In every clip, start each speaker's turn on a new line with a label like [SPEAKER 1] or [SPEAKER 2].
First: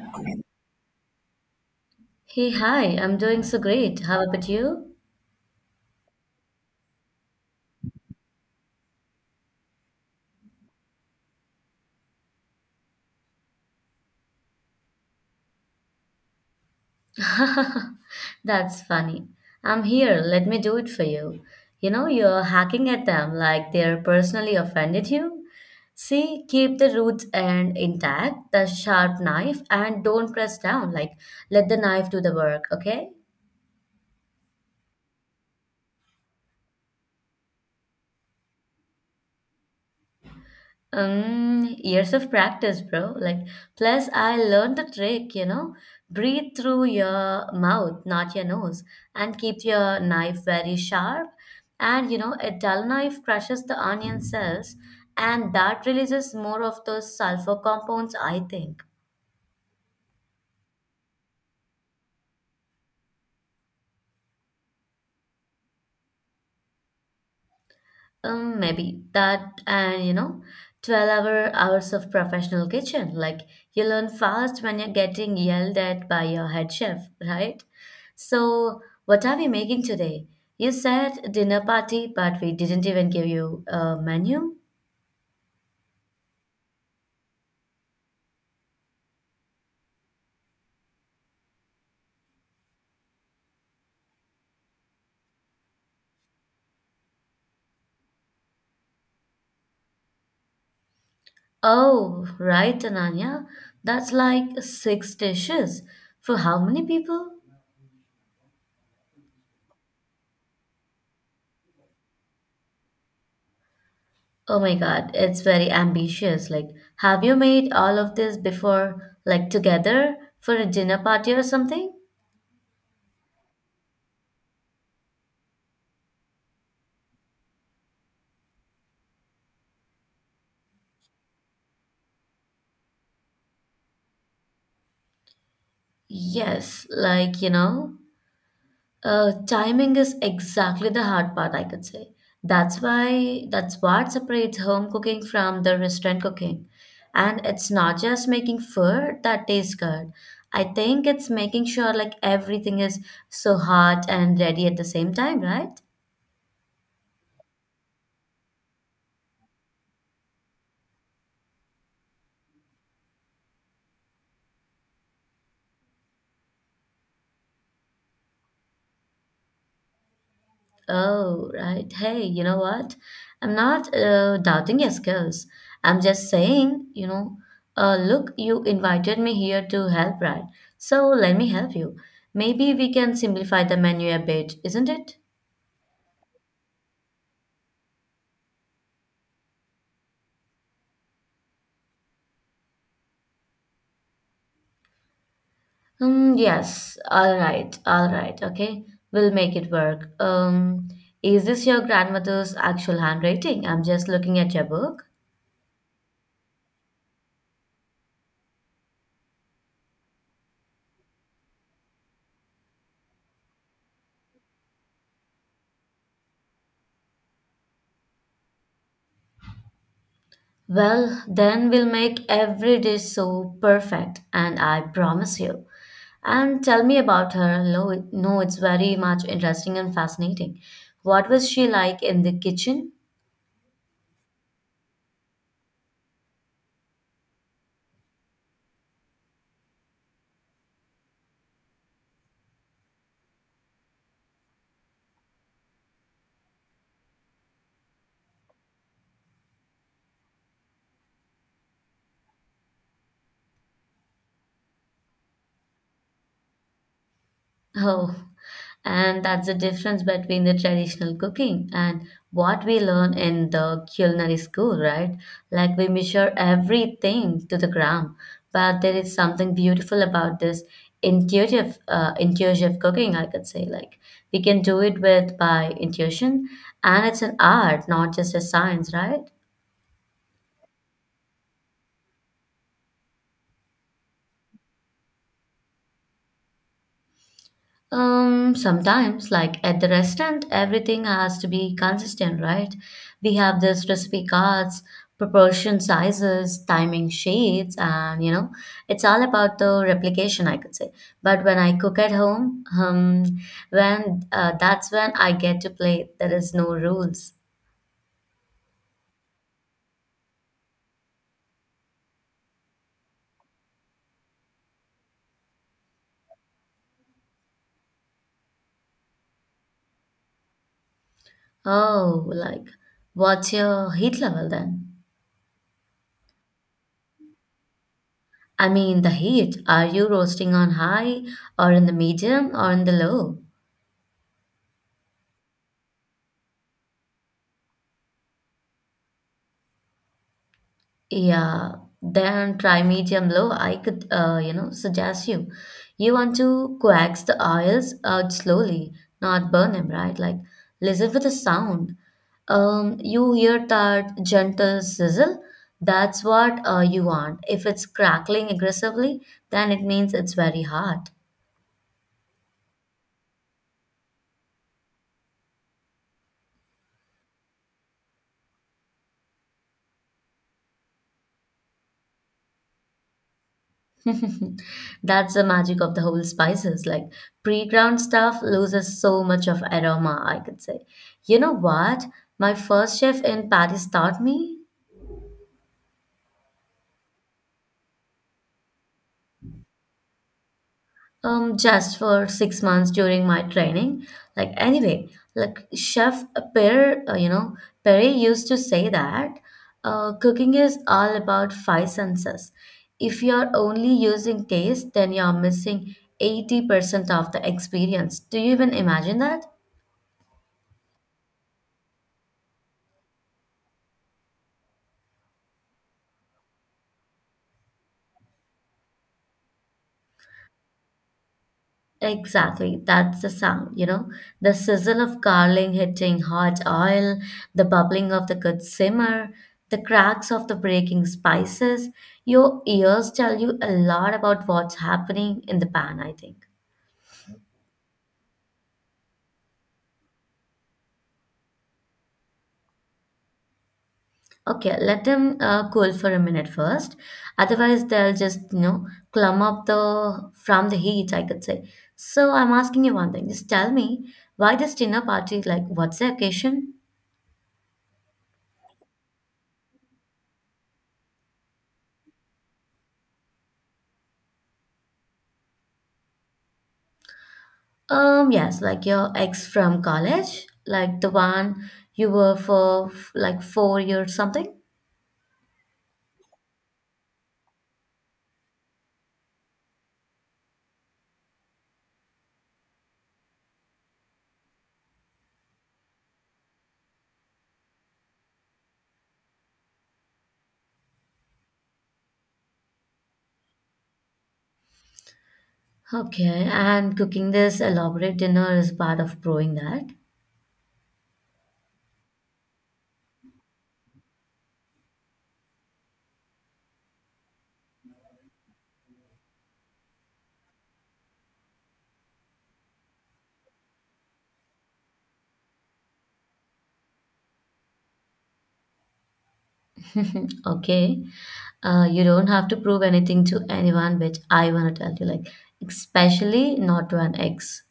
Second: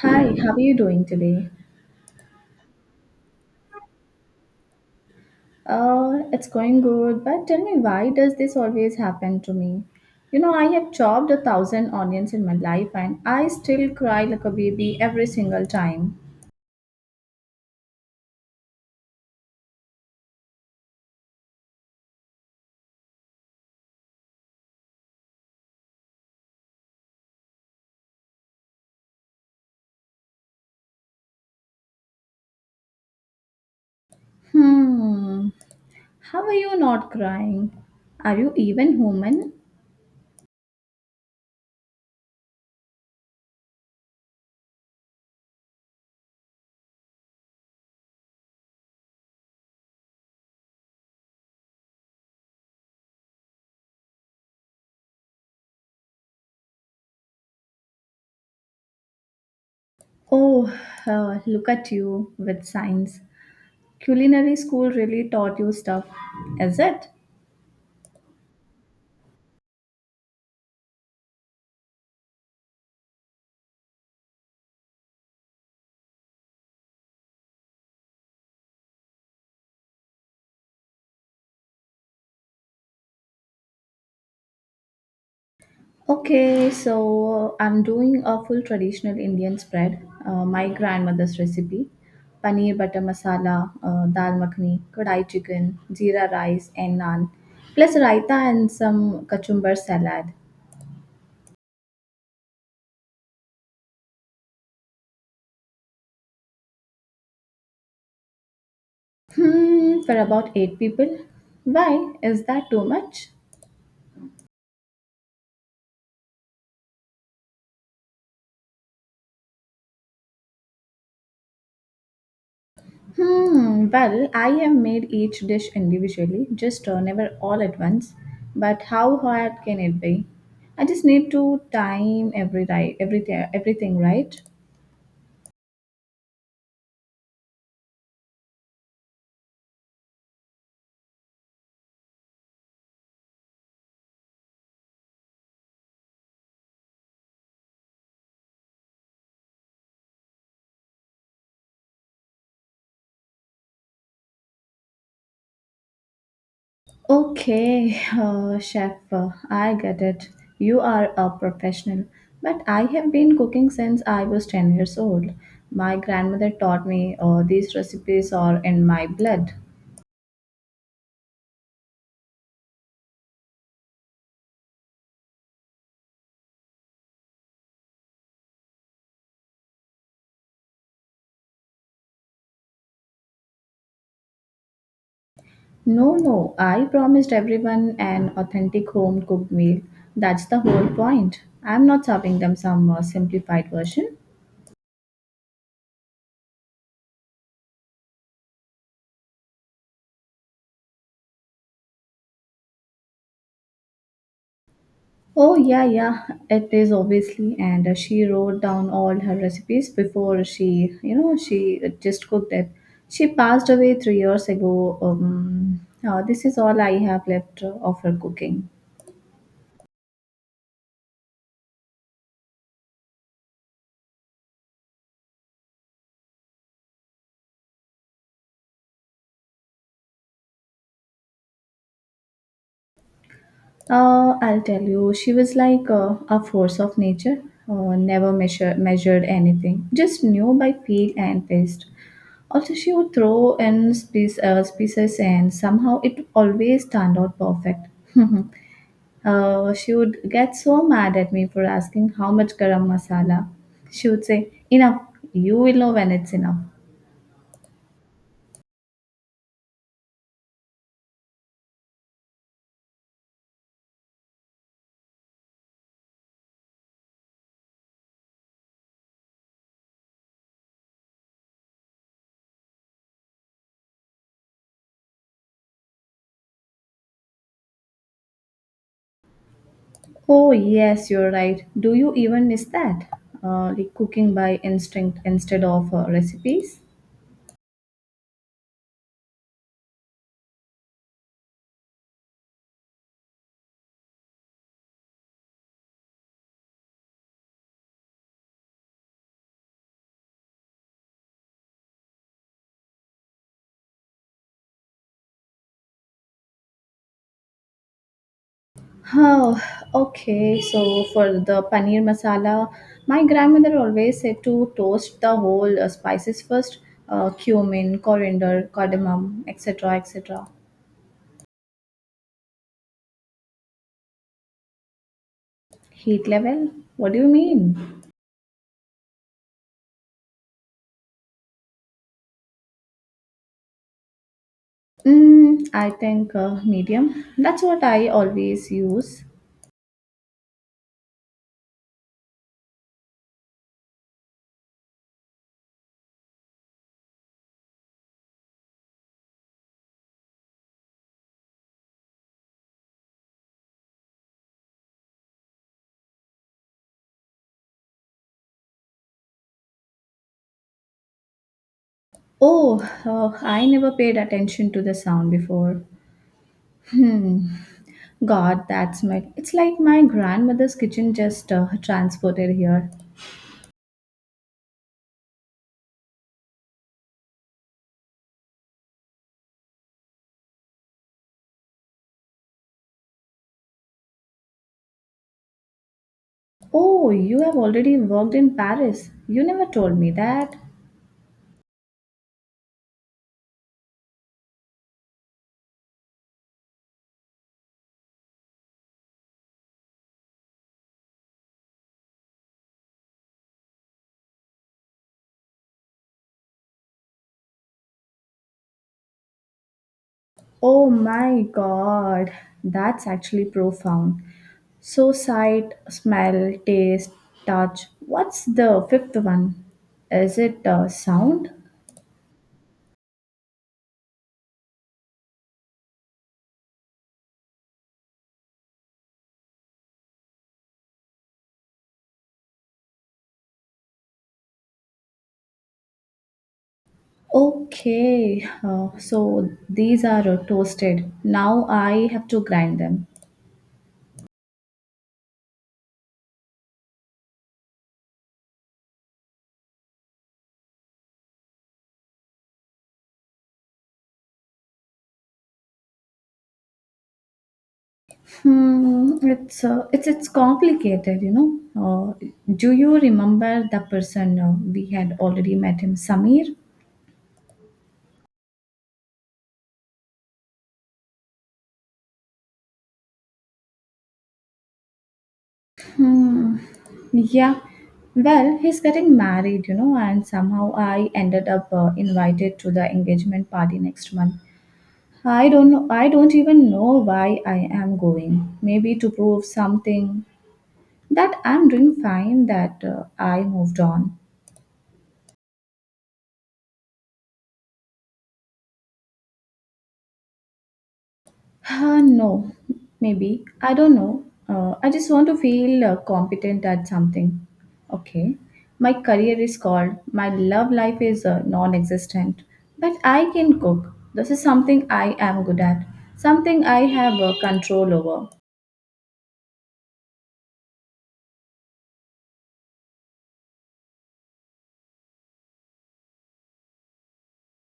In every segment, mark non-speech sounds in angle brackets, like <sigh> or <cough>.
[SPEAKER 1] Hi, how are you doing today?
[SPEAKER 2] Hey, hi, I'm doing so great. How about you?
[SPEAKER 1] It's going good, but tell me, why does this always happen to me? You know, I have chopped a thousand onions in my life and I still cry like a baby every single time.
[SPEAKER 2] <laughs> That's funny. I'm here. Let me do it for you. You know, you're hacking at them like they're personally offended you. See, keep the roots and intact, the sharp knife, and don't press down. Like, let the knife do the work, okay?
[SPEAKER 1] Hmm, how are you not crying? Are you even human?
[SPEAKER 2] Years of practice, bro. Like, plus I learned the trick. Breathe through your mouth, not your nose, and keep your knife very sharp. And you know, a dull knife crushes the onion cells, and that releases more of those sulfur compounds, I think.
[SPEAKER 1] Oh, look at you with science. Culinary school really taught you stuff, is it?
[SPEAKER 2] Maybe that and you know, 12-hour hours of professional kitchen. Like you learn fast when you're getting yelled at by your head chef, right? So, what are we making today? You said dinner party, but we didn't even give you a menu.
[SPEAKER 1] Okay, so I'm doing a full traditional Indian spread, my grandmother's recipe, paneer butter masala, dal makhani, kadai chicken, jeera rice, and naan, plus raita and some kachumber salad.
[SPEAKER 2] Oh, right, Ananya. That's like six dishes. For how many people?
[SPEAKER 1] Hmm, for about eight people. Why? Is that too much?
[SPEAKER 2] Oh my God, it's very ambitious. Like, have you made all of this before, like together for a dinner party or something?
[SPEAKER 1] Hmm, well, I have made each dish individually, just never all at once. But how hard can it be? I just need to time everything, right?
[SPEAKER 2] Yes, like, you know, timing is exactly the hard part, I could say. That's why, that's what separates home cooking from the restaurant cooking. And it's not just making food that tastes good. I think it's making sure like everything is so hot and ready at the same time, right?
[SPEAKER 1] Okay, <laughs> chef, I get it. You are a professional. But I have been cooking since I was 10 years old. My grandmother taught me, these recipes are in my blood.
[SPEAKER 2] Oh, right. Hey, you know what? I'm not doubting your skills. I'm just saying, you know, look, you invited me here to help, right? So let me help you. Maybe we can simplify the menu a bit, isn't it?
[SPEAKER 1] No, no, I promised everyone an authentic home cooked meal. That's the whole point. I'm not serving them some simplified version.
[SPEAKER 2] Mm, yes. All right. All right. Okay. We'll make it work. Is this your grandmother's actual handwriting? I'm just looking at your book.
[SPEAKER 1] Oh, yeah, yeah, it is obviously. And she wrote down all her recipes before she, you know, she just cooked it. She passed away 3 years ago. This is all I have left of her cooking.
[SPEAKER 2] Well, then we'll make every dish so perfect, and I promise you. And tell me about her. No, no, it's very much interesting and fascinating. What was she like in the kitchen?
[SPEAKER 1] I'll tell you, she was like a force of nature, never measure, measured anything, just knew by feel and taste. Also, she would throw in species and somehow it always turned out perfect. <laughs> She would get so mad at me for asking how much garam masala. She would say, "Enough, you will know when it's enough."
[SPEAKER 2] Oh, and that's the difference between the traditional cooking and what we learn in the culinary school, right? Like we measure everything to the gram, but there is something beautiful about this intuitive cooking. I could say like we can do it with by intuition, and it's an art, not just a science, right?
[SPEAKER 1] Oh, yes, you're right. Do you even miss that? Like cooking by instinct instead of recipes?
[SPEAKER 2] Sometimes, like at the restaurant, everything has to be consistent, right? We have this recipe cards, proportion sizes, timing sheets, and you know, it's all about the replication, I could say. But when I cook at home, when that's when I get to play. There is no rules.
[SPEAKER 1] Oh, okay. So for the paneer masala, my grandmother always said to toast the whole spices first, cumin, coriander, cardamom, etc., etc.
[SPEAKER 2] Oh, like, what's your heat level then?
[SPEAKER 1] Heat level? What do you mean?
[SPEAKER 2] I mean, the heat. Are you roasting on high, or in the medium, or in the low?
[SPEAKER 1] Mm, I think medium. That's what I always use.
[SPEAKER 2] Yeah, then try medium low. I could, you know, suggest you. You want to coax the oils out slowly, not burn them, right? Like listen for the sound. You hear that gentle sizzle. That's what you want. If it's crackling aggressively, then it means it's very hot.
[SPEAKER 1] Oh, I never paid attention to the sound before. Hmm. God, that's my. It's like my grandmother's kitchen just transported here.
[SPEAKER 2] <laughs> That's the magic of the whole spices. Like pre-ground stuff loses so much of aroma, I could say. You know what? My first chef in Paris taught me
[SPEAKER 1] Oh, you have already worked in Paris. You never told me that.
[SPEAKER 2] just for 6 months during my training. Like anyway, like Chef you know, Perry used to say that cooking is all about 5 senses. If you're only using taste, then you're missing 80% of the experience. Do you even imagine that?
[SPEAKER 1] Oh my god, that's actually profound. So, sight, smell, taste, touch. What's the fifth one? Is it sound?
[SPEAKER 2] Exactly, that's the sound, you know, the sizzle of garlic hitting hot oil, the bubbling of the good simmer, the cracks of the breaking spices. Your ears tell you a lot about what's happening in the pan, I think.
[SPEAKER 1] Okay, so these are toasted. Now I have to grind them.
[SPEAKER 2] Okay, let them cool for a minute first. Otherwise, they'll just, you know, clump up the from the heat, I could say. So I'm asking you one thing. Just tell me why this dinner party, like, what's the occasion?
[SPEAKER 1] Hmm, it's complicated, you know. Uh, do you remember the person we had already met him, Samir?
[SPEAKER 2] Yes, like your ex from college, like the one you were for like 4 years something.
[SPEAKER 1] Hmm, yeah. Well, he's getting married, you know, and somehow I ended up invited to the engagement party next month. I don't know, I don't even know why I am going. Maybe to prove something, that I'm doing fine, that I moved on.
[SPEAKER 2] Okay, and cooking this elaborate dinner is part of proving that.
[SPEAKER 1] Uh, no, maybe. I don't know. I just want to feel competent at something. Okay. My career is called, my love life is non existent. But I can cook. This is something I am good at, something I have control over.
[SPEAKER 2] <laughs> Okay, you don't have to prove anything to anyone, which I want to tell you, like, especially not to an ex.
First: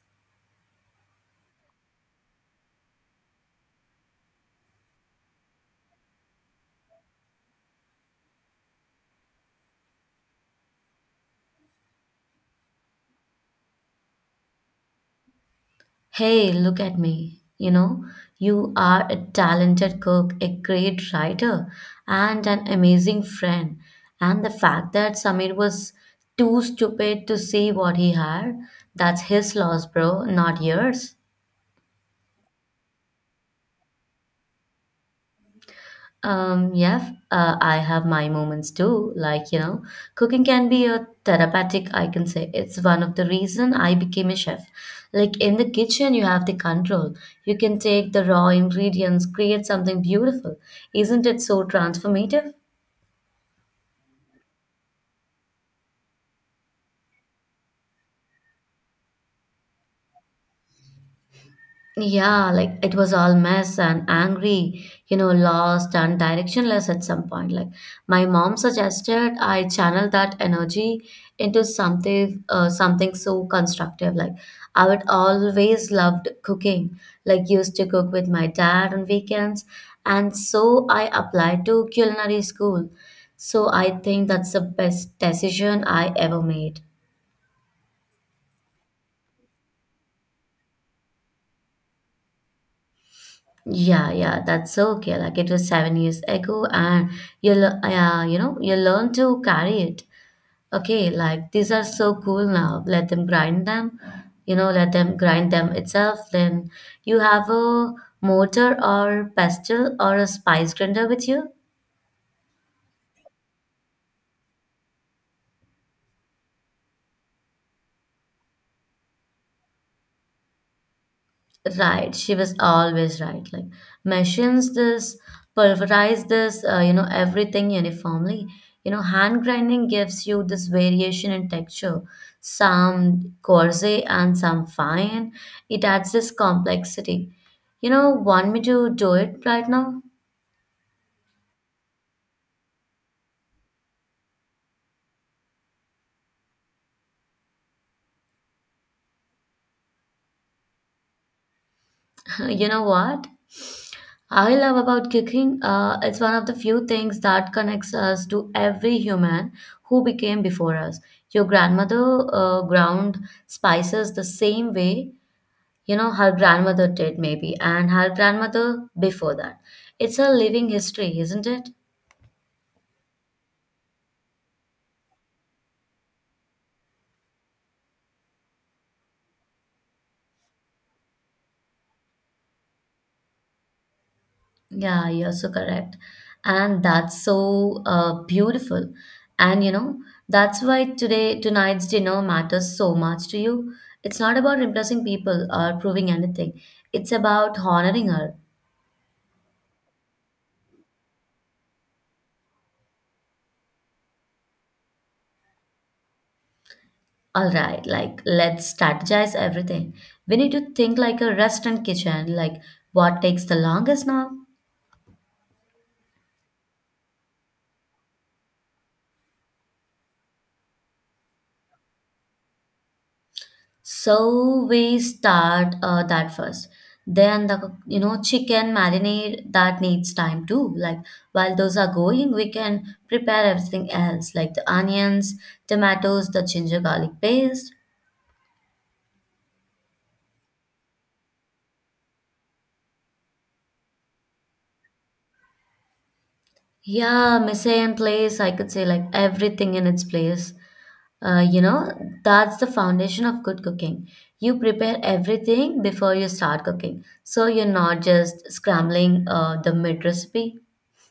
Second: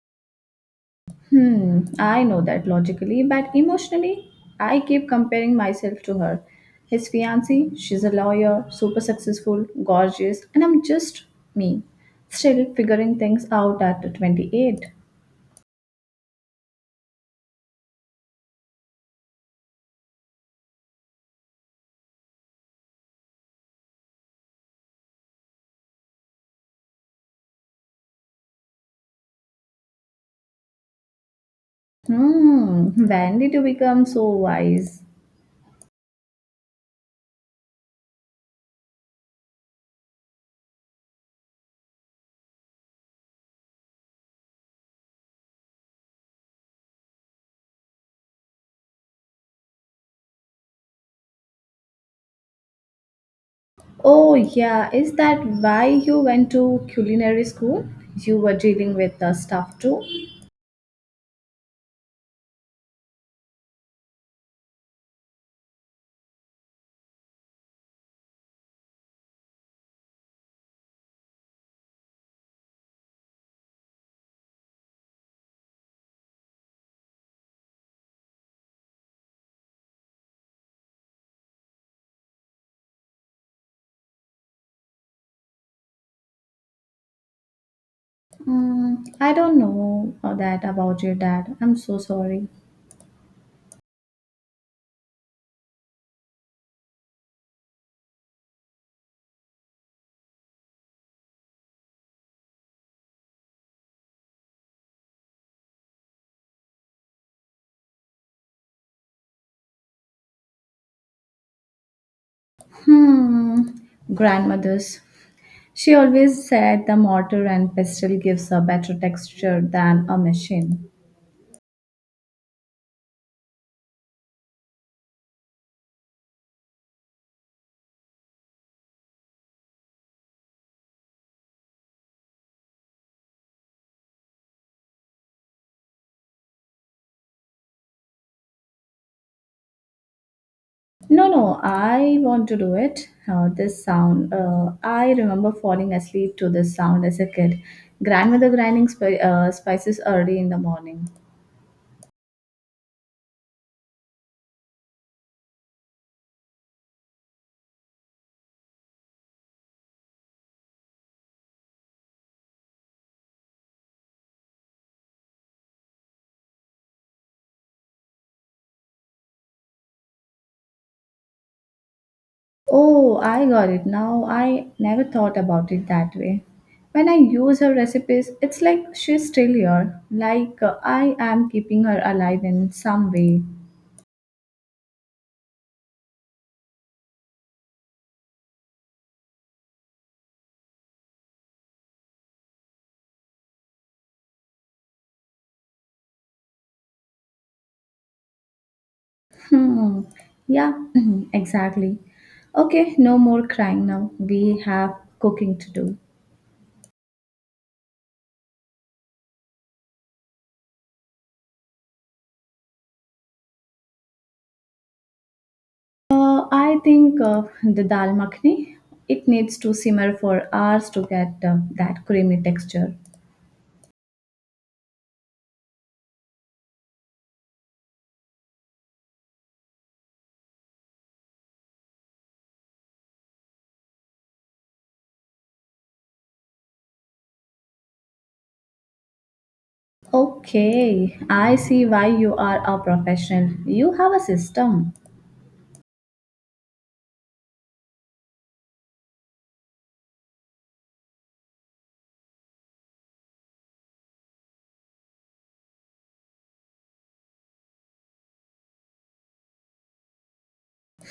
[SPEAKER 1] Hmm, I know that logically, but emotionally, I keep comparing myself to her. His fiancée, she's a lawyer, super successful, gorgeous, and I'm just me, still figuring things out at 28.
[SPEAKER 2] Hey, look at me. You know, you are a talented cook, a great writer, and an amazing friend. And the fact that Samir was too stupid to see what he had, that's his loss, bro, not yours.
[SPEAKER 1] Hmm, when did you become so wise?
[SPEAKER 2] Yeah, I have my moments too. Like, you know, cooking can be a therapeutic, I can say. It's one of the reason I became a chef. Like in the kitchen, you have the control. You can take the raw ingredients, create something beautiful. Isn't it so transformative?
[SPEAKER 1] Oh, yeah, is that why you went to culinary school? You were dealing with the stuff too?
[SPEAKER 2] Yeah, like it was all mess and angry, you know, lost and directionless at some point. Like my mom suggested I channel that energy into something so constructive. Like I would always loved cooking, like used to cook with my dad on weekends, and so I applied to culinary school. So I think that's the best decision I ever made.
[SPEAKER 1] Hmm, I don't know that about your dad. I'm so sorry.
[SPEAKER 2] Yeah, yeah, that's okay. Like it was 7 years ago, and you know, you learn to carry it. Okay, like these are so cool now. Let them grind them, you know, let them grind them itself. Then you have a mortar or pestle or a spice grinder with you.
[SPEAKER 1] Hmm, grandmother's. She always said the mortar and pestle gives a better texture than a machine.
[SPEAKER 2] Right, she was always right. Like machines this, pulverize this, you know, everything uniformly. You know, hand grinding gives you this variation in texture, some coarse and some fine. It adds this complexity. You know, want me to do it right now?
[SPEAKER 1] No, no, I want to do it. This sound. I remember falling asleep to this sound as a kid. Grandmother grinding spices early in the morning.
[SPEAKER 2] <laughs> You know what? I love about cooking. It's one of the few things that connects us to every human who became before us. Your grandmother ground spices the same way, you know, her grandmother did maybe, and her grandmother before that. It's a living history, isn't it?
[SPEAKER 1] Oh, I got it now. I never thought about it that way. When I use her recipes, it's like she's still here, like I am keeping her alive in some way.
[SPEAKER 2] Yeah, you're so correct. And that's so beautiful. And you know, that's why today, tonight's dinner matters so much to you. It's not about impressing people or proving anything, it's about honoring her.
[SPEAKER 1] Hmm. Yeah, <clears throat> exactly. Okay, no more crying now. We have cooking to do.
[SPEAKER 2] All right, like let's strategize everything. We need to think like a restaurant kitchen, like what takes the longest now?
[SPEAKER 1] I think the dal makhni, it needs to simmer for hours to get that creamy texture.
[SPEAKER 2] So we start that first. Then the you know chicken marinade that needs time too. Like while those are going, we can prepare everything else like the onions, tomatoes, the ginger garlic paste.
[SPEAKER 1] Okay, I see why you are a professional. You have a system.
[SPEAKER 2] Yeah, mise en place. I could say like everything in its place. You know, that's the foundation of good cooking. You prepare everything before you start cooking, so you're not just scrambling the mid recipe.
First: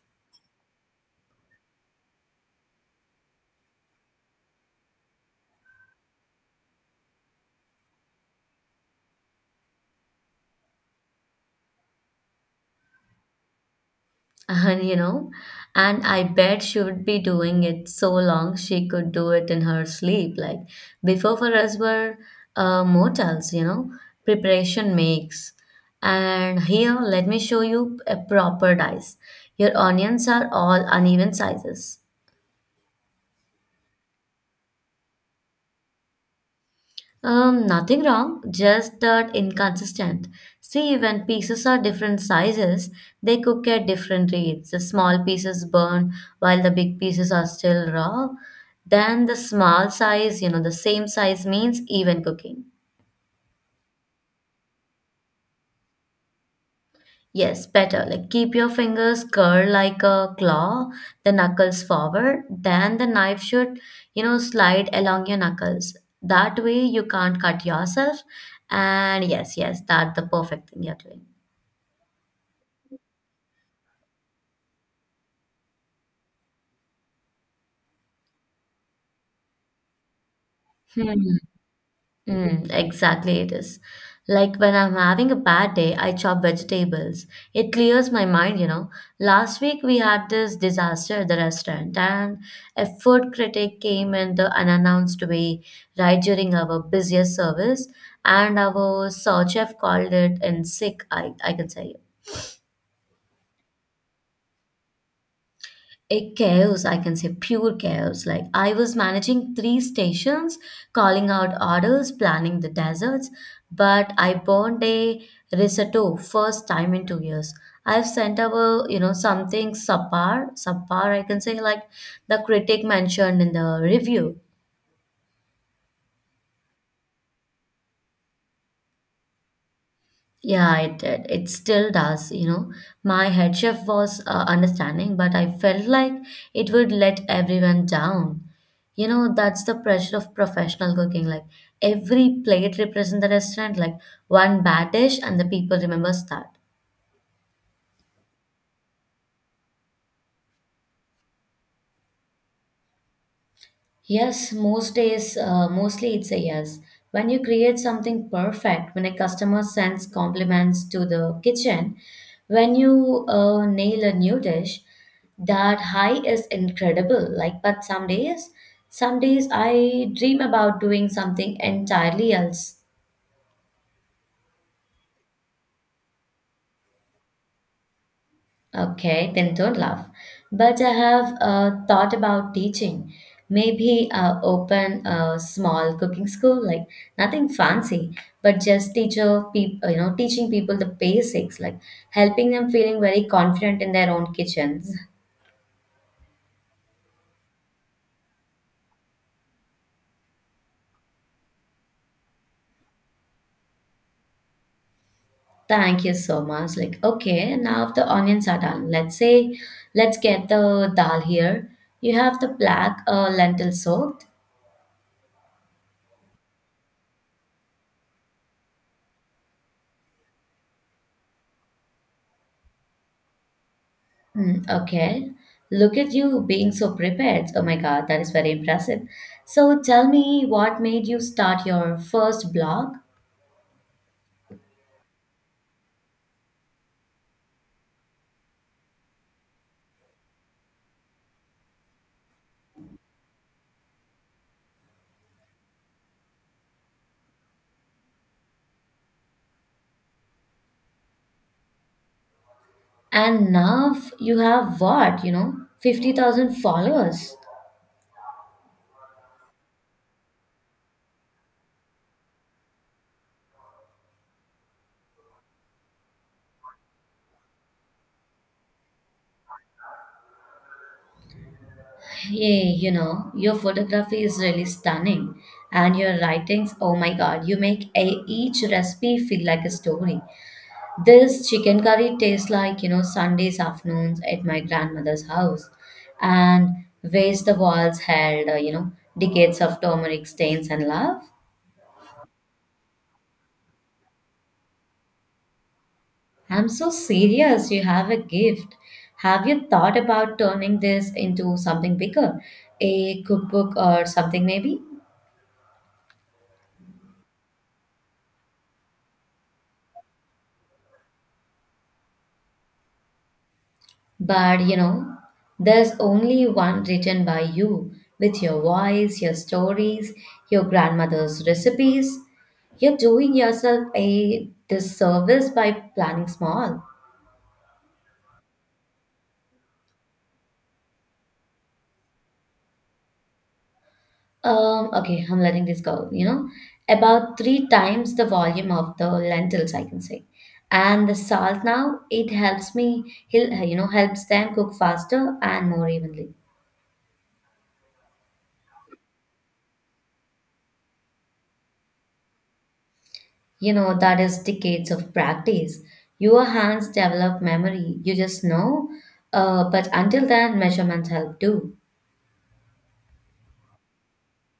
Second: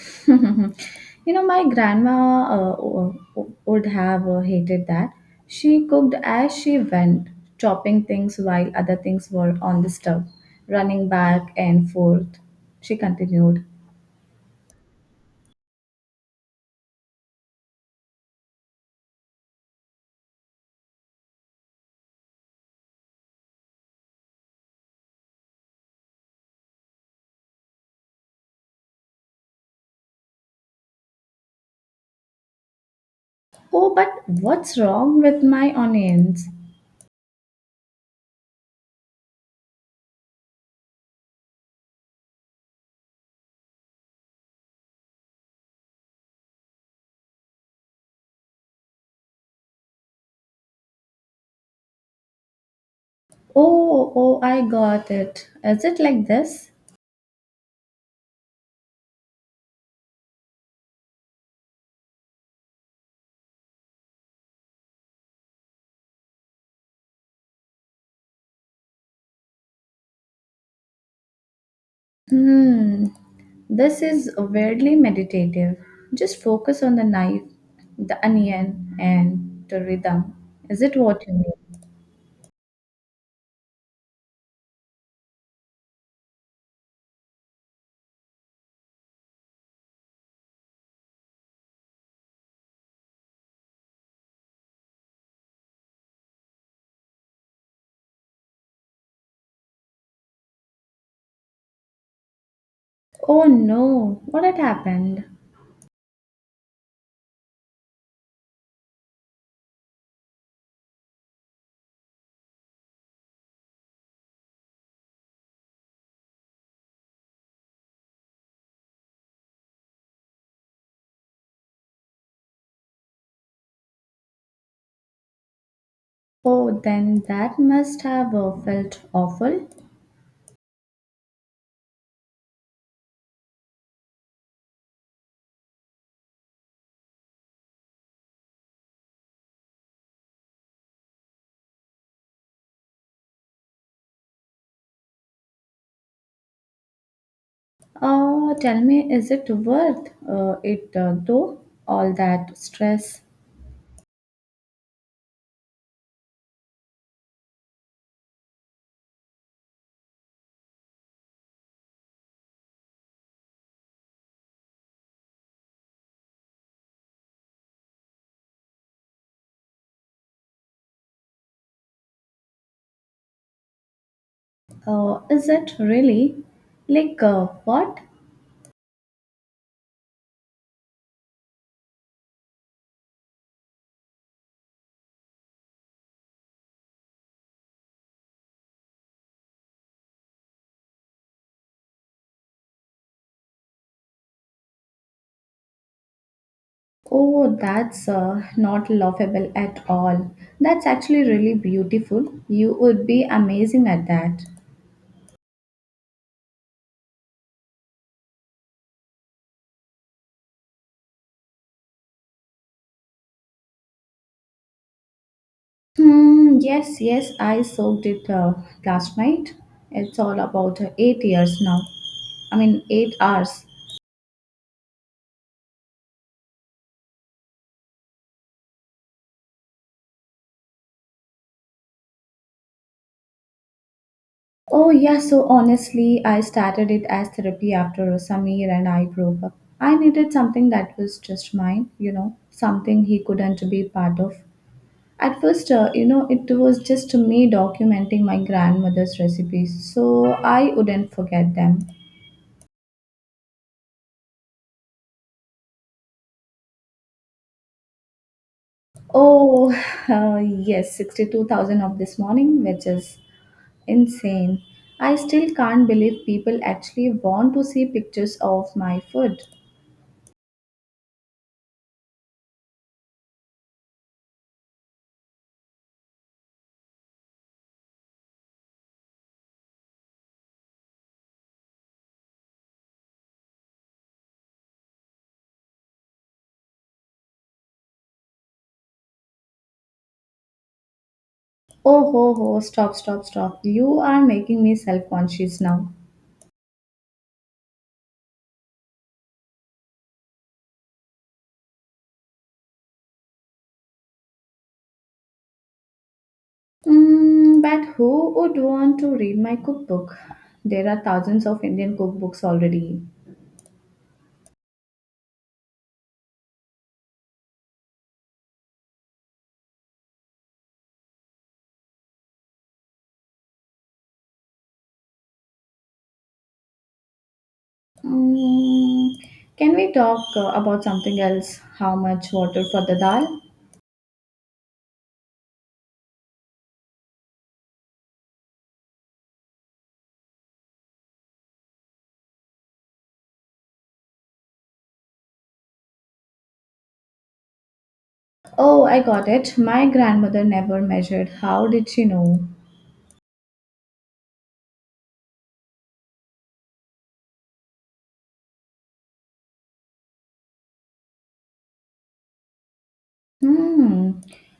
[SPEAKER 1] <laughs> You know, my grandma would have hated that. She cooked as she went, chopping things while other things were on the stove, running back and forth. She continued.
[SPEAKER 2] And you know, and I bet she would be doing it so long she could do it in her sleep. Like before, for us were motels, you know, preparation makes. And here, let me show you a proper dice. Your onions are all uneven sizes.
[SPEAKER 1] Oh, but what's wrong with my onions?
[SPEAKER 2] Nothing wrong, just that inconsistent. See, when pieces are different sizes, they cook at different rates. The small pieces burn while the big pieces are still raw. Then the small size, you know, the same size means even cooking.
[SPEAKER 1] Oh, oh, I got it. Is it like this?
[SPEAKER 2] Yes, better. Like keep your fingers curled like a claw, the knuckles forward, then the knife should, you know, slide along your knuckles. That way you can't cut yourself. And yes, yes, that's the perfect thing you're doing.
[SPEAKER 1] Hmm, this is weirdly meditative. Just focus on the knife, the onion, and the rhythm. Is it
[SPEAKER 2] Hmm.
[SPEAKER 1] what you mean?
[SPEAKER 2] Mm, exactly, it is. Like when I'm having a bad day, I chop vegetables. It clears my mind, you know. Last week we had this disaster at the restaurant, and a food critic came in the unannounced way right during our busiest service, and our sous chef called it in sick, I can say.
[SPEAKER 1] Oh no, what had happened?
[SPEAKER 2] A chaos, I can say, pure chaos. Like I was managing 3 stations, calling out orders, planning the deserts, but I burned a risotto first time in 2 years. I've sent our, you know, something subpar, I can say, like the critic mentioned in the review.
[SPEAKER 1] Oh, then that must have felt awful.
[SPEAKER 2] Yeah, it did. It still does, you know. My head chef was understanding, but I felt like it would let everyone down. You know, that's the pressure of professional cooking. Like every plate represents the restaurant, like one bad dish, and the people remembers that.
[SPEAKER 1] Tell me, is it worth it though? All that stress?
[SPEAKER 2] Yes, most days, mostly it's a yes. When you create something perfect, when a customer sends compliments to the kitchen, when you nail a new dish, that high is incredible. Like, but some days I dream about doing something entirely else.
[SPEAKER 1] Is it really? Like what?
[SPEAKER 2] Okay, then don't laugh. But I have thought about teaching. Maybe open a small cooking school, like nothing fancy, but just teacher people, you know, teaching people the basics, like helping them feeling very confident in their own kitchens.
[SPEAKER 1] Oh, that's not laughable at all. That's actually really beautiful. You would be amazing at that.
[SPEAKER 2] Thank you so much. Like, okay, now the onions are done. Let's say, let's get the dal here. You have the black lentil soaked.
[SPEAKER 1] Hmm, yes, yes, I soaked it last night. It's all about 8 years now. I mean, eight hours.
[SPEAKER 2] Mm, okay. Look at you being so prepared. Oh my God, that is very impressive. So tell me what made you start your first blog?
[SPEAKER 1] Oh, yeah, so honestly, I started it as therapy after Samir and I broke up. I needed something that was just mine, you know, something he couldn't be part of. At first, you know, it was just me documenting my grandmother's recipes, so I wouldn't forget them.
[SPEAKER 2] And now you have what, you know, 50,000 followers.
[SPEAKER 1] Oh, <sighs> yes, 62,000 of this morning, which is insane. I still can't believe people actually want to see pictures of my food.
[SPEAKER 2] Hey, you know, your photography is really stunning. And your writings, oh my God, you make a, each recipe feel like a story. This chicken curry tastes like, you know, Sundays afternoons at my grandmother's house. And where's the walls held, you know, decades of turmeric stains and love?
[SPEAKER 1] Oh, ho, ho, stop, stop, stop. You are making me self conscious now.
[SPEAKER 2] I'm so serious. You have a gift. Have you thought about turning this into something bigger? A cookbook or something, maybe?
[SPEAKER 1] Mm, but who would want to read my cookbook? There are thousands of Indian cookbooks already.
[SPEAKER 2] But you know, there's only one written by you with your voice, your stories, your grandmother's recipes. You're doing yourself a disservice by planning small.
[SPEAKER 1] Mm, can we talk about something else? How much water for the dal?
[SPEAKER 2] Okay, I'm letting this go, you know, about three times the volume of the lentils, I can say. And the salt now, it helps me, he'll, you know, helps them cook faster and more evenly.
[SPEAKER 1] Oh, I got it. My grandmother never measured. How did she know?
[SPEAKER 2] You know, that is decades of practice. Your hands develop memory, you just know. But until then, measurements help too.
[SPEAKER 1] Hmm.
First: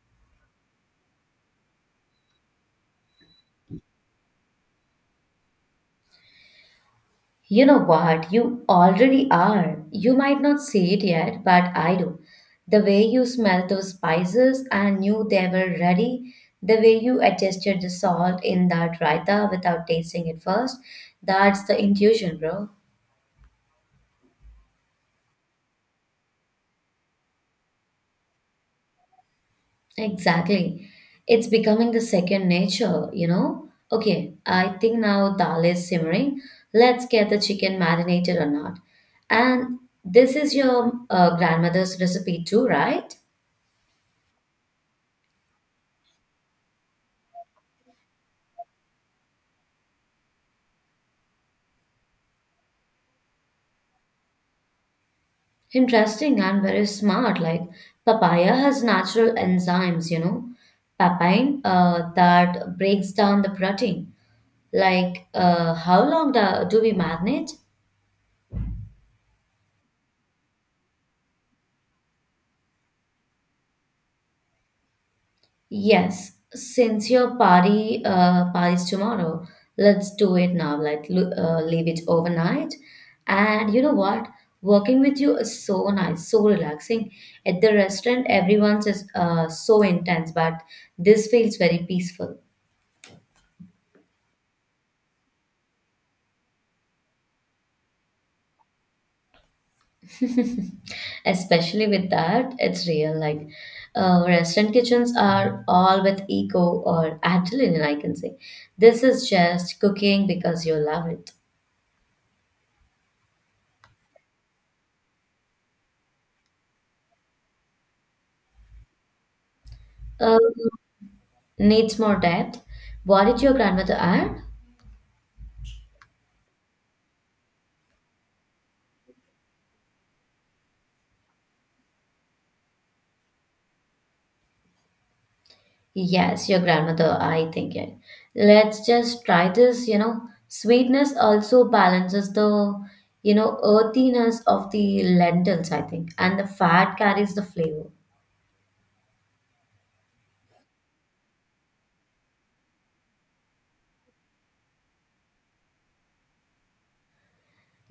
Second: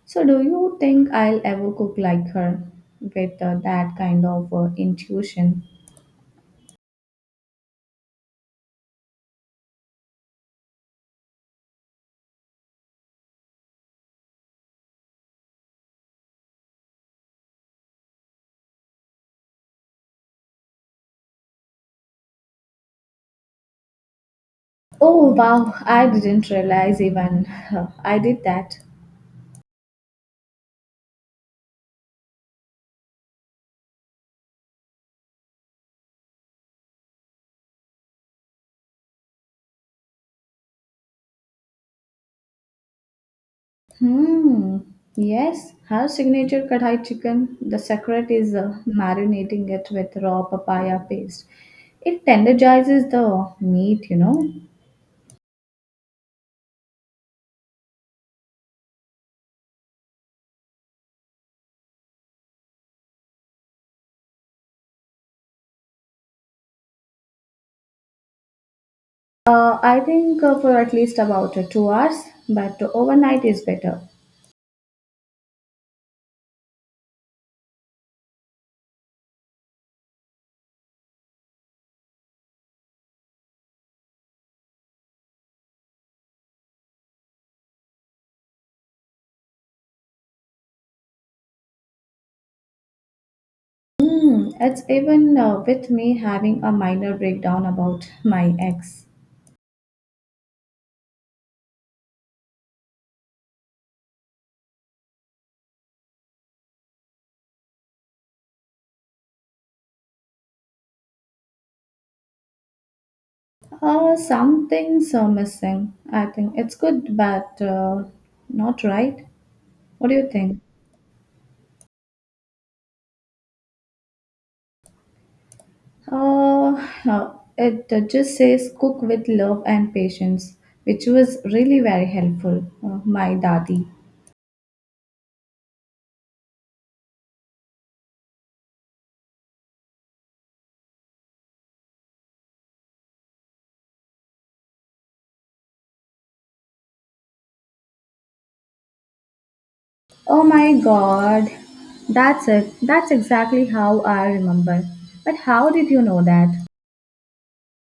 [SPEAKER 1] So, do you think I'll ever cook like her with that kind of intuition?
[SPEAKER 2] You know what? You already are. You might not see it yet, but I do. The way you smelled those spices and knew they were ready, the way you adjusted the salt in that raita without tasting it first, that's the intuition, bro.
[SPEAKER 1] Oh, wow. I didn't realize even <laughs> I did that.
[SPEAKER 2] Exactly. It's becoming the second nature, you know? Okay, I think now dal is simmering. Let's get the chicken marinated or not. And this is your grandmother's recipe too, right?
[SPEAKER 1] Hmm. Yes, her signature kadhai chicken. The secret is marinating it with raw papaya paste. It tenderizes the meat, you know.
[SPEAKER 2] Interesting and very smart. Like papaya has natural enzymes, you know, papain that breaks down the protein. Like, how long do we marinate?
[SPEAKER 1] I think for at least about 2 hours, but overnight is better.
[SPEAKER 2] Yes, since your party's tomorrow, let's do it now. Like leave it overnight. And you know what? Working with you is so nice, so relaxing. At the restaurant, everyone's just so intense, but this feels very peaceful.
[SPEAKER 1] Hmm, it's even with me having a minor breakdown about my ex.
[SPEAKER 2] <laughs> Especially with that, it's real. Like restaurant kitchens are all with eco or adrenaline, I can say. This is just cooking because you love it.
[SPEAKER 1] Some things are missing. I think it's good, but not right. What do you
[SPEAKER 2] Um,
[SPEAKER 1] think?
[SPEAKER 2] Needs more depth. What did your grandmother add?
[SPEAKER 1] Uh, uh, it just says cook with love and patience, which was really very helpful. My daddy.
[SPEAKER 2] Yes, your grandmother, I think it. Let's just try this, you know. Sweetness also balances the, you know, earthiness of the lentils, I think, and the fat carries the flavor.
[SPEAKER 1] Oh my god. That's it. That's exactly how I remember. But how did you know that?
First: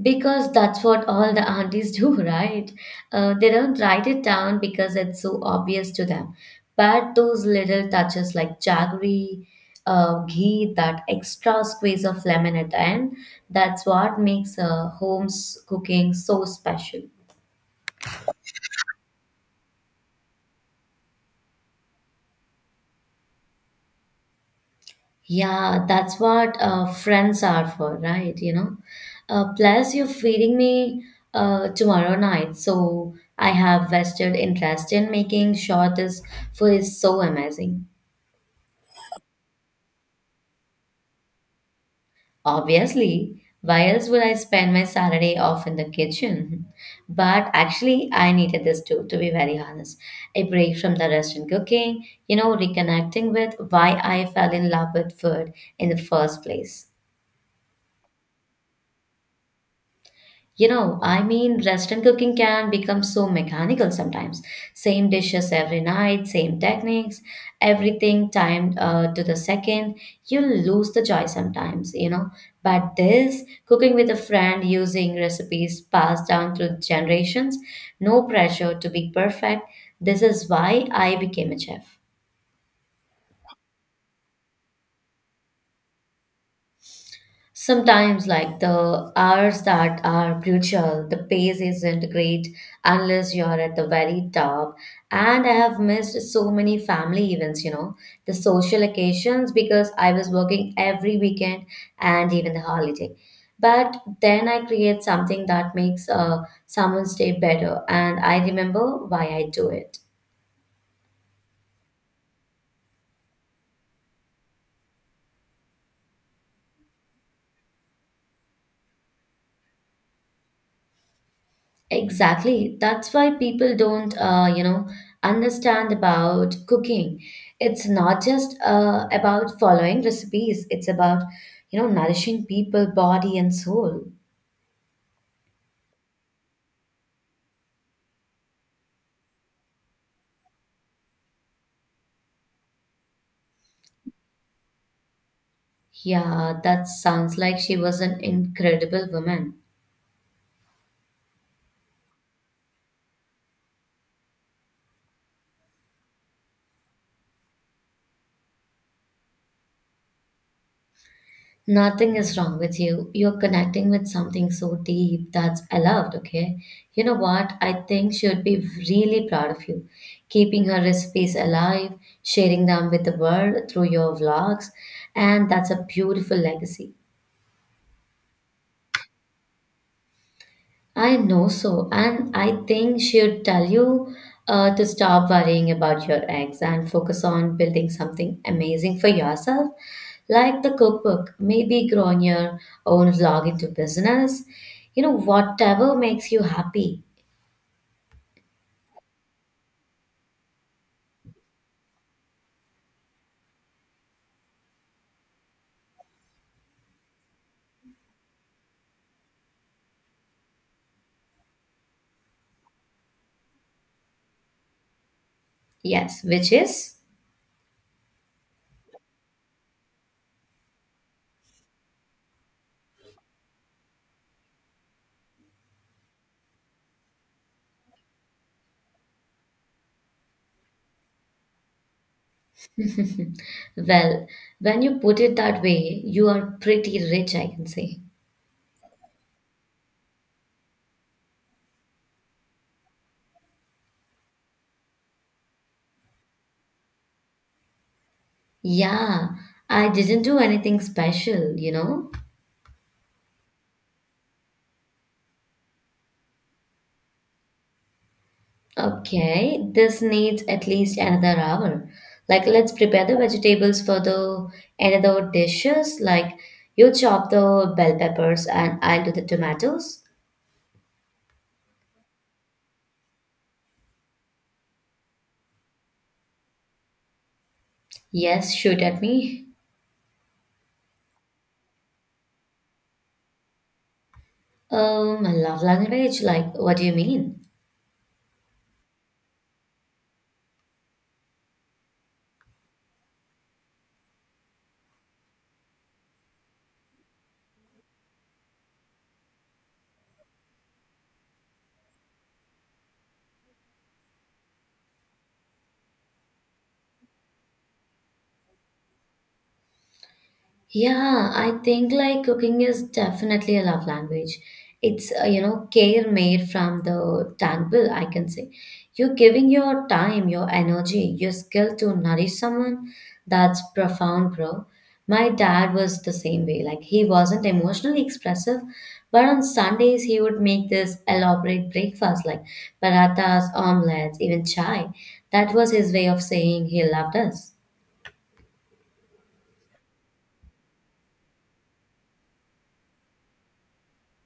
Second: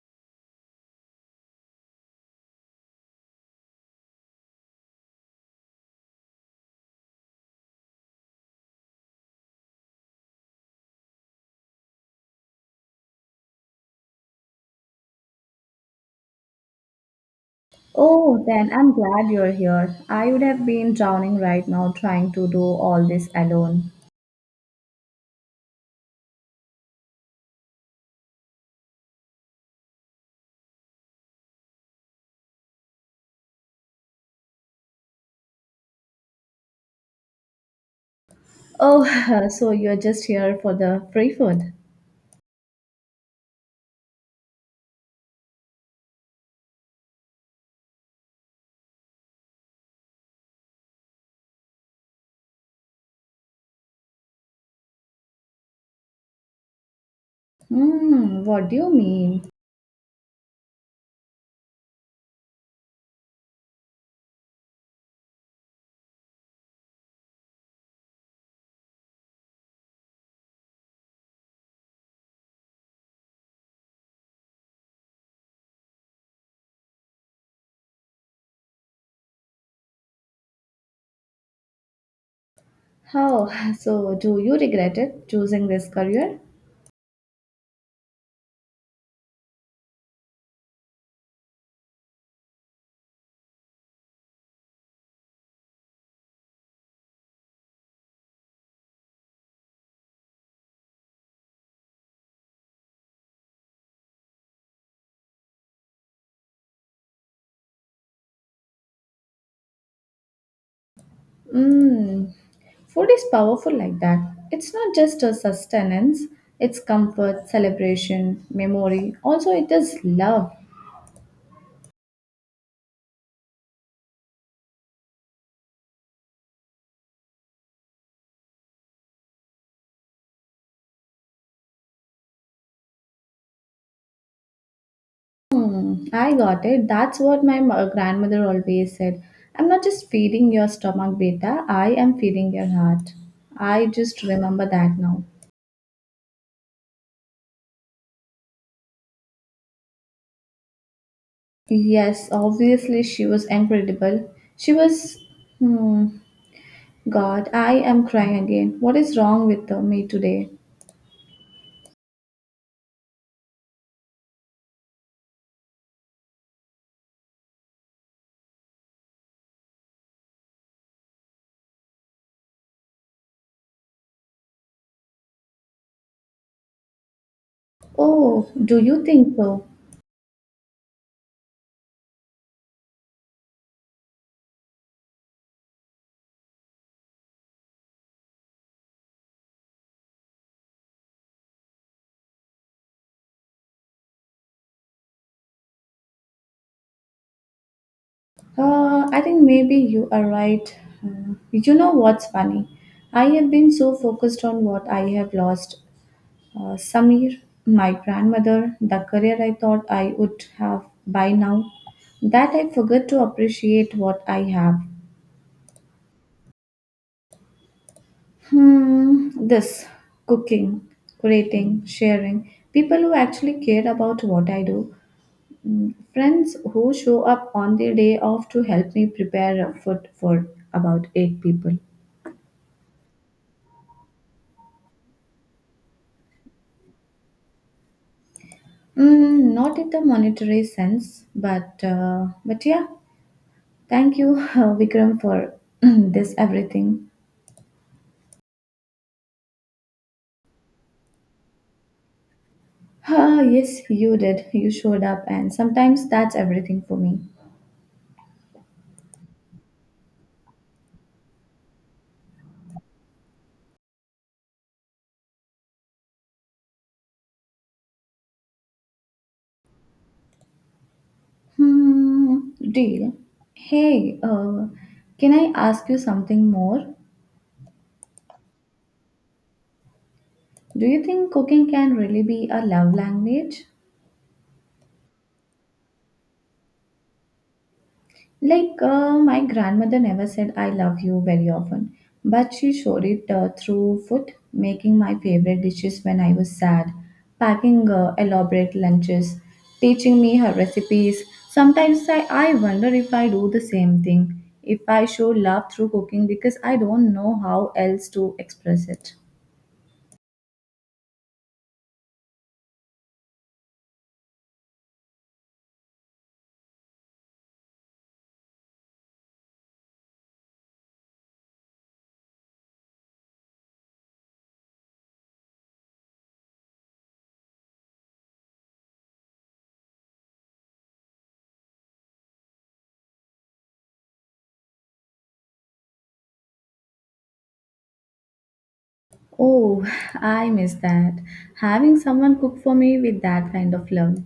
[SPEAKER 2] Because that's what all the aunties <laughs> do, right? They don't write it down because it's so obvious to them. But those little touches like jaggery, ghee, that extra squeeze of lemon at the end, that's what makes home's cooking so special.
[SPEAKER 1] Oh, then I'm glad you're here. I would have been drowning right now trying to do all this alone.
[SPEAKER 2] Yeah, that's what friends are for, right? You know. Plus, you're feeding me tomorrow night, so I have vested interest in making sure this food is so amazing.
[SPEAKER 1] Oh, <laughs> so you're just here for the free food?
[SPEAKER 2] Obviously, why else would I spend my Saturday off in the kitchen? But actually, I needed this too, to be very honest. A break from the restaurant cooking, you know, reconnecting with why I fell in love with food in the first place.
[SPEAKER 1] Hmm, what do you mean?
[SPEAKER 2] You know, I mean, restaurant cooking can become so mechanical sometimes. Same dishes every night, same techniques, everything timed to the second. You lose the joy sometimes, you know. But this, cooking with a friend using recipes passed down through generations, no pressure to be perfect. This is why I became a chef.
[SPEAKER 1] How? <sighs> <laughs> So, do you regret it choosing this career?
[SPEAKER 2] Sometimes, like the hours that are brutal, the pace isn't great unless you're at the very top. And I have missed so many family events, you know, the social occasions because I was working every weekend and even the holiday. But then I create something that makes someone's day better, and I remember why I do it.
[SPEAKER 1] Hmm, food is powerful like that. It's not just a sustenance, it's comfort, celebration, memory. Also, it is love.
[SPEAKER 2] Exactly. That's why people don't, you know, understand about cooking. It's not just about following recipes. It's about, you know, nourishing people, body and soul.
[SPEAKER 1] Hmm, I got it. That's what my grandmother always said. "I'm not just feeding your stomach, beta. I am feeding your heart." I just remember that now.
[SPEAKER 2] Yeah, that sounds like she was an incredible woman.
[SPEAKER 1] Yes, obviously she was incredible. She was. Hmm. God, I am crying again. What is wrong with me today?
[SPEAKER 2] Nothing is wrong with you. You're connecting with something so deep that's allowed, okay? You know what? I think she'd be really proud of you. Keeping her recipes alive, sharing them with the world through your vlogs, and that's a beautiful legacy.
[SPEAKER 1] Oh, do you think so?
[SPEAKER 2] I know so, and I think she'd tell you to stop worrying about your eggs and focus on building something amazing for yourself, like the cookbook, maybe growing your own vlog into business, you know, whatever makes you happy.
[SPEAKER 1] I think maybe you are right. You know what's funny? I have been so focused on what I have lost: Samir, my grandmother, the career I thought I would have by now, that I forgot to appreciate what I have.
[SPEAKER 2] Yes, which is,
[SPEAKER 1] Hmm, this cooking, creating, sharing, people who actually care about what I do, mm, friends who show up on their day off to help me prepare food for about eight people.
[SPEAKER 2] well, when you put it that way, you are pretty rich, I can say.
[SPEAKER 1] Mm, not in the monetary sense, but yeah. Thank you, <laughs> Vikram, for <clears throat> this everything.
[SPEAKER 2] Yeah, I didn't do anything special, you know.
[SPEAKER 1] Ah, yes, you did. You showed up, and sometimes that's everything for me.
[SPEAKER 2] Okay, this needs at least another hour. Like, let's prepare the vegetables for the another dishes. Like, you chop the bell peppers and I'll do the tomatoes.
[SPEAKER 1] Hmm, deal. Hey, can I ask you something more?
[SPEAKER 2] Yes, shoot at me.
[SPEAKER 1] Do you think cooking can really be a love language?
[SPEAKER 2] Love language. Like, what do you mean?
[SPEAKER 1] Like, my grandmother never said I love you very often, but she showed it through food, making my favorite dishes when I was sad, packing elaborate lunches, teaching me her recipes. Sometimes I wonder if I do the same thing, if I show love through cooking because I don't know how else to express it.
[SPEAKER 2] Yeah, I think like cooking is definitely a love language. It's, you know, care made from the tangle, I can say. You're giving your time, your energy, your skill to nourish someone. That's profound, bro. My dad was the same way. Like, he wasn't emotionally expressive, but on Sundays, he would make this elaborate breakfast like parathas, omelets, even chai. That was his way of saying he loved us.
[SPEAKER 1] Oh, <laughs> <sighs> I miss that. Having someone cook for me with that kind of love.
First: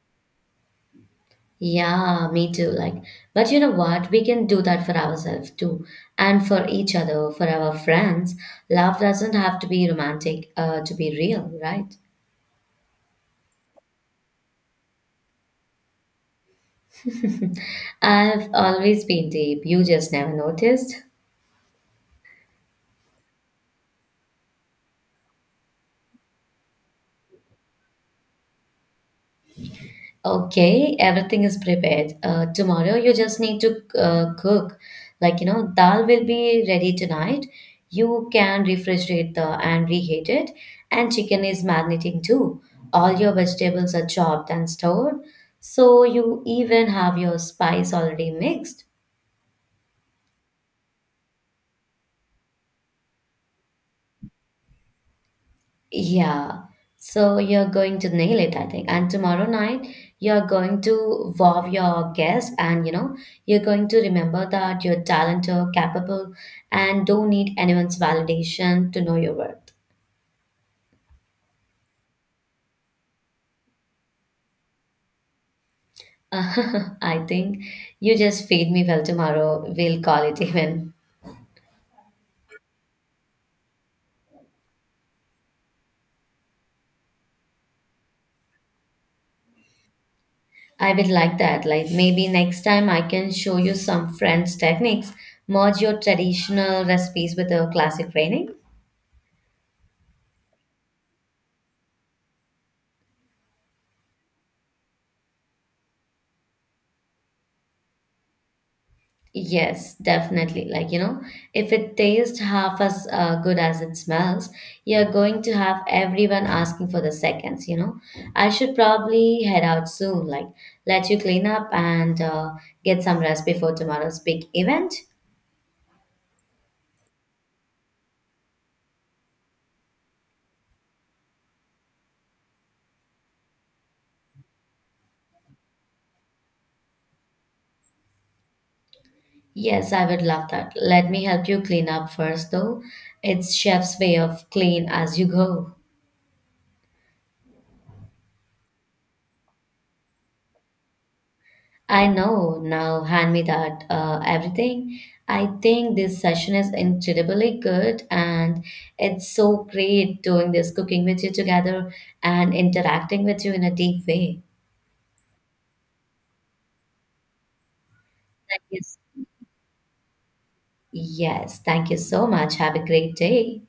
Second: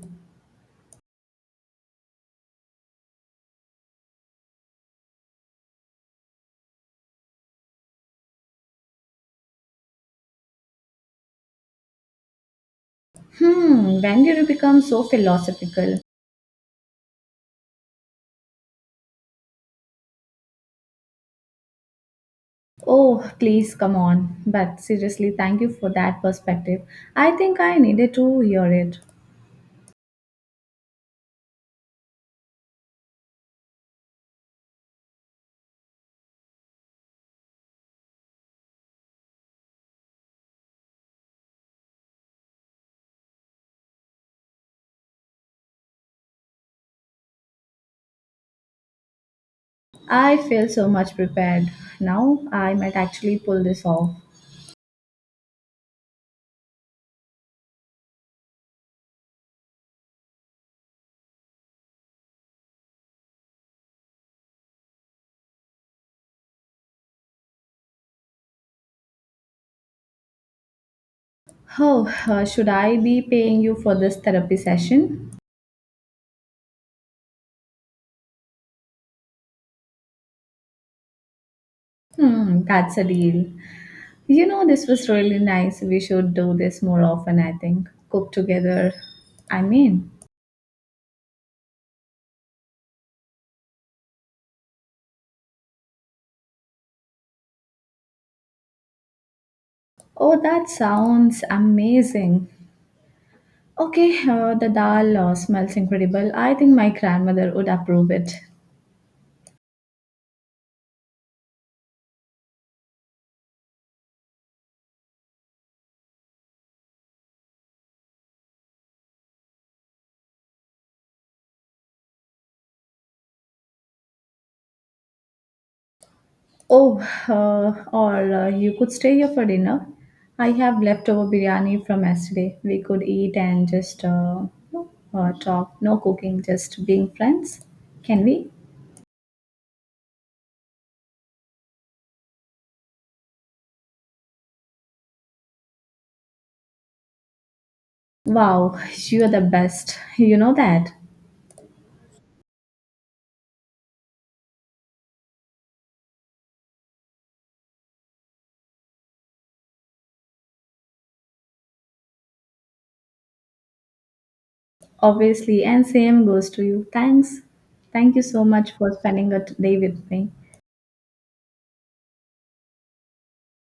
[SPEAKER 2] Yeah, me too. Like, but you know what? We can do that for ourselves too, and for each other, for our friends. Love doesn't have to be romantic, to be real, right?
[SPEAKER 1] Hmm, when did you become so philosophical?
[SPEAKER 2] I've always been deep. You just never noticed. <laughs>
[SPEAKER 1] Oh, please come on. But seriously, thank you for that perspective. I think I needed to hear it.
[SPEAKER 2] Okay, everything is prepared. Tomorrow you just need to cook. Like, you know, dal will be ready tonight. You can refrigerate the and reheat it. And chicken is marinating too. All your vegetables are chopped and stored. So you even have your spice already mixed.
[SPEAKER 1] I feel so much prepared. Now I might actually pull this off.
[SPEAKER 2] Yeah. So you're going to nail it, I think. And tomorrow night, you're going to wow your guests, and you know, you're going to remember that you're talented, capable, and don't need anyone's validation to know your worth.
[SPEAKER 1] Oh, should I be paying you for this therapy session?
[SPEAKER 2] <laughs> I think you just feed me well tomorrow. We'll call it <laughs> even.
[SPEAKER 1] Hmm, that's a deal. You know, this was really nice. We should do this more often, I think. Cook together. I mean,
[SPEAKER 2] I would like that. Like maybe next time I can show you some French techniques. Merge your traditional recipes with a classic training.
[SPEAKER 1] oh, that sounds amazing. Okay, the dal smells incredible. I think my grandmother would approve it.
[SPEAKER 2] Yes, definitely. Like, you know, if it tastes half as good as it smells, you're going to have everyone asking for the seconds, you know. I should probably head out soon, like, let you clean up and get some rest before tomorrow's big event.
[SPEAKER 1] Oh, or you could stay here for dinner. I have leftover biryani from yesterday. We could eat and just no, talk. No cooking, just being friends. Can we?
[SPEAKER 2] Yes, I would love that. Let me help you clean up first, though. It's chef's way of clean as you go.
[SPEAKER 1] Wow, you are the best. You know that.
[SPEAKER 2] I know now, hand me that everything. I think this session is incredibly good, and it's so great doing this cooking with you together and interacting with you in a deep way.
[SPEAKER 1] Obviously, and same goes to you. Thanks. Thank you so
[SPEAKER 2] Thank
[SPEAKER 1] much for
[SPEAKER 2] you.
[SPEAKER 1] spending a day with me.
[SPEAKER 2] Yes, thank you so much. Have a great day.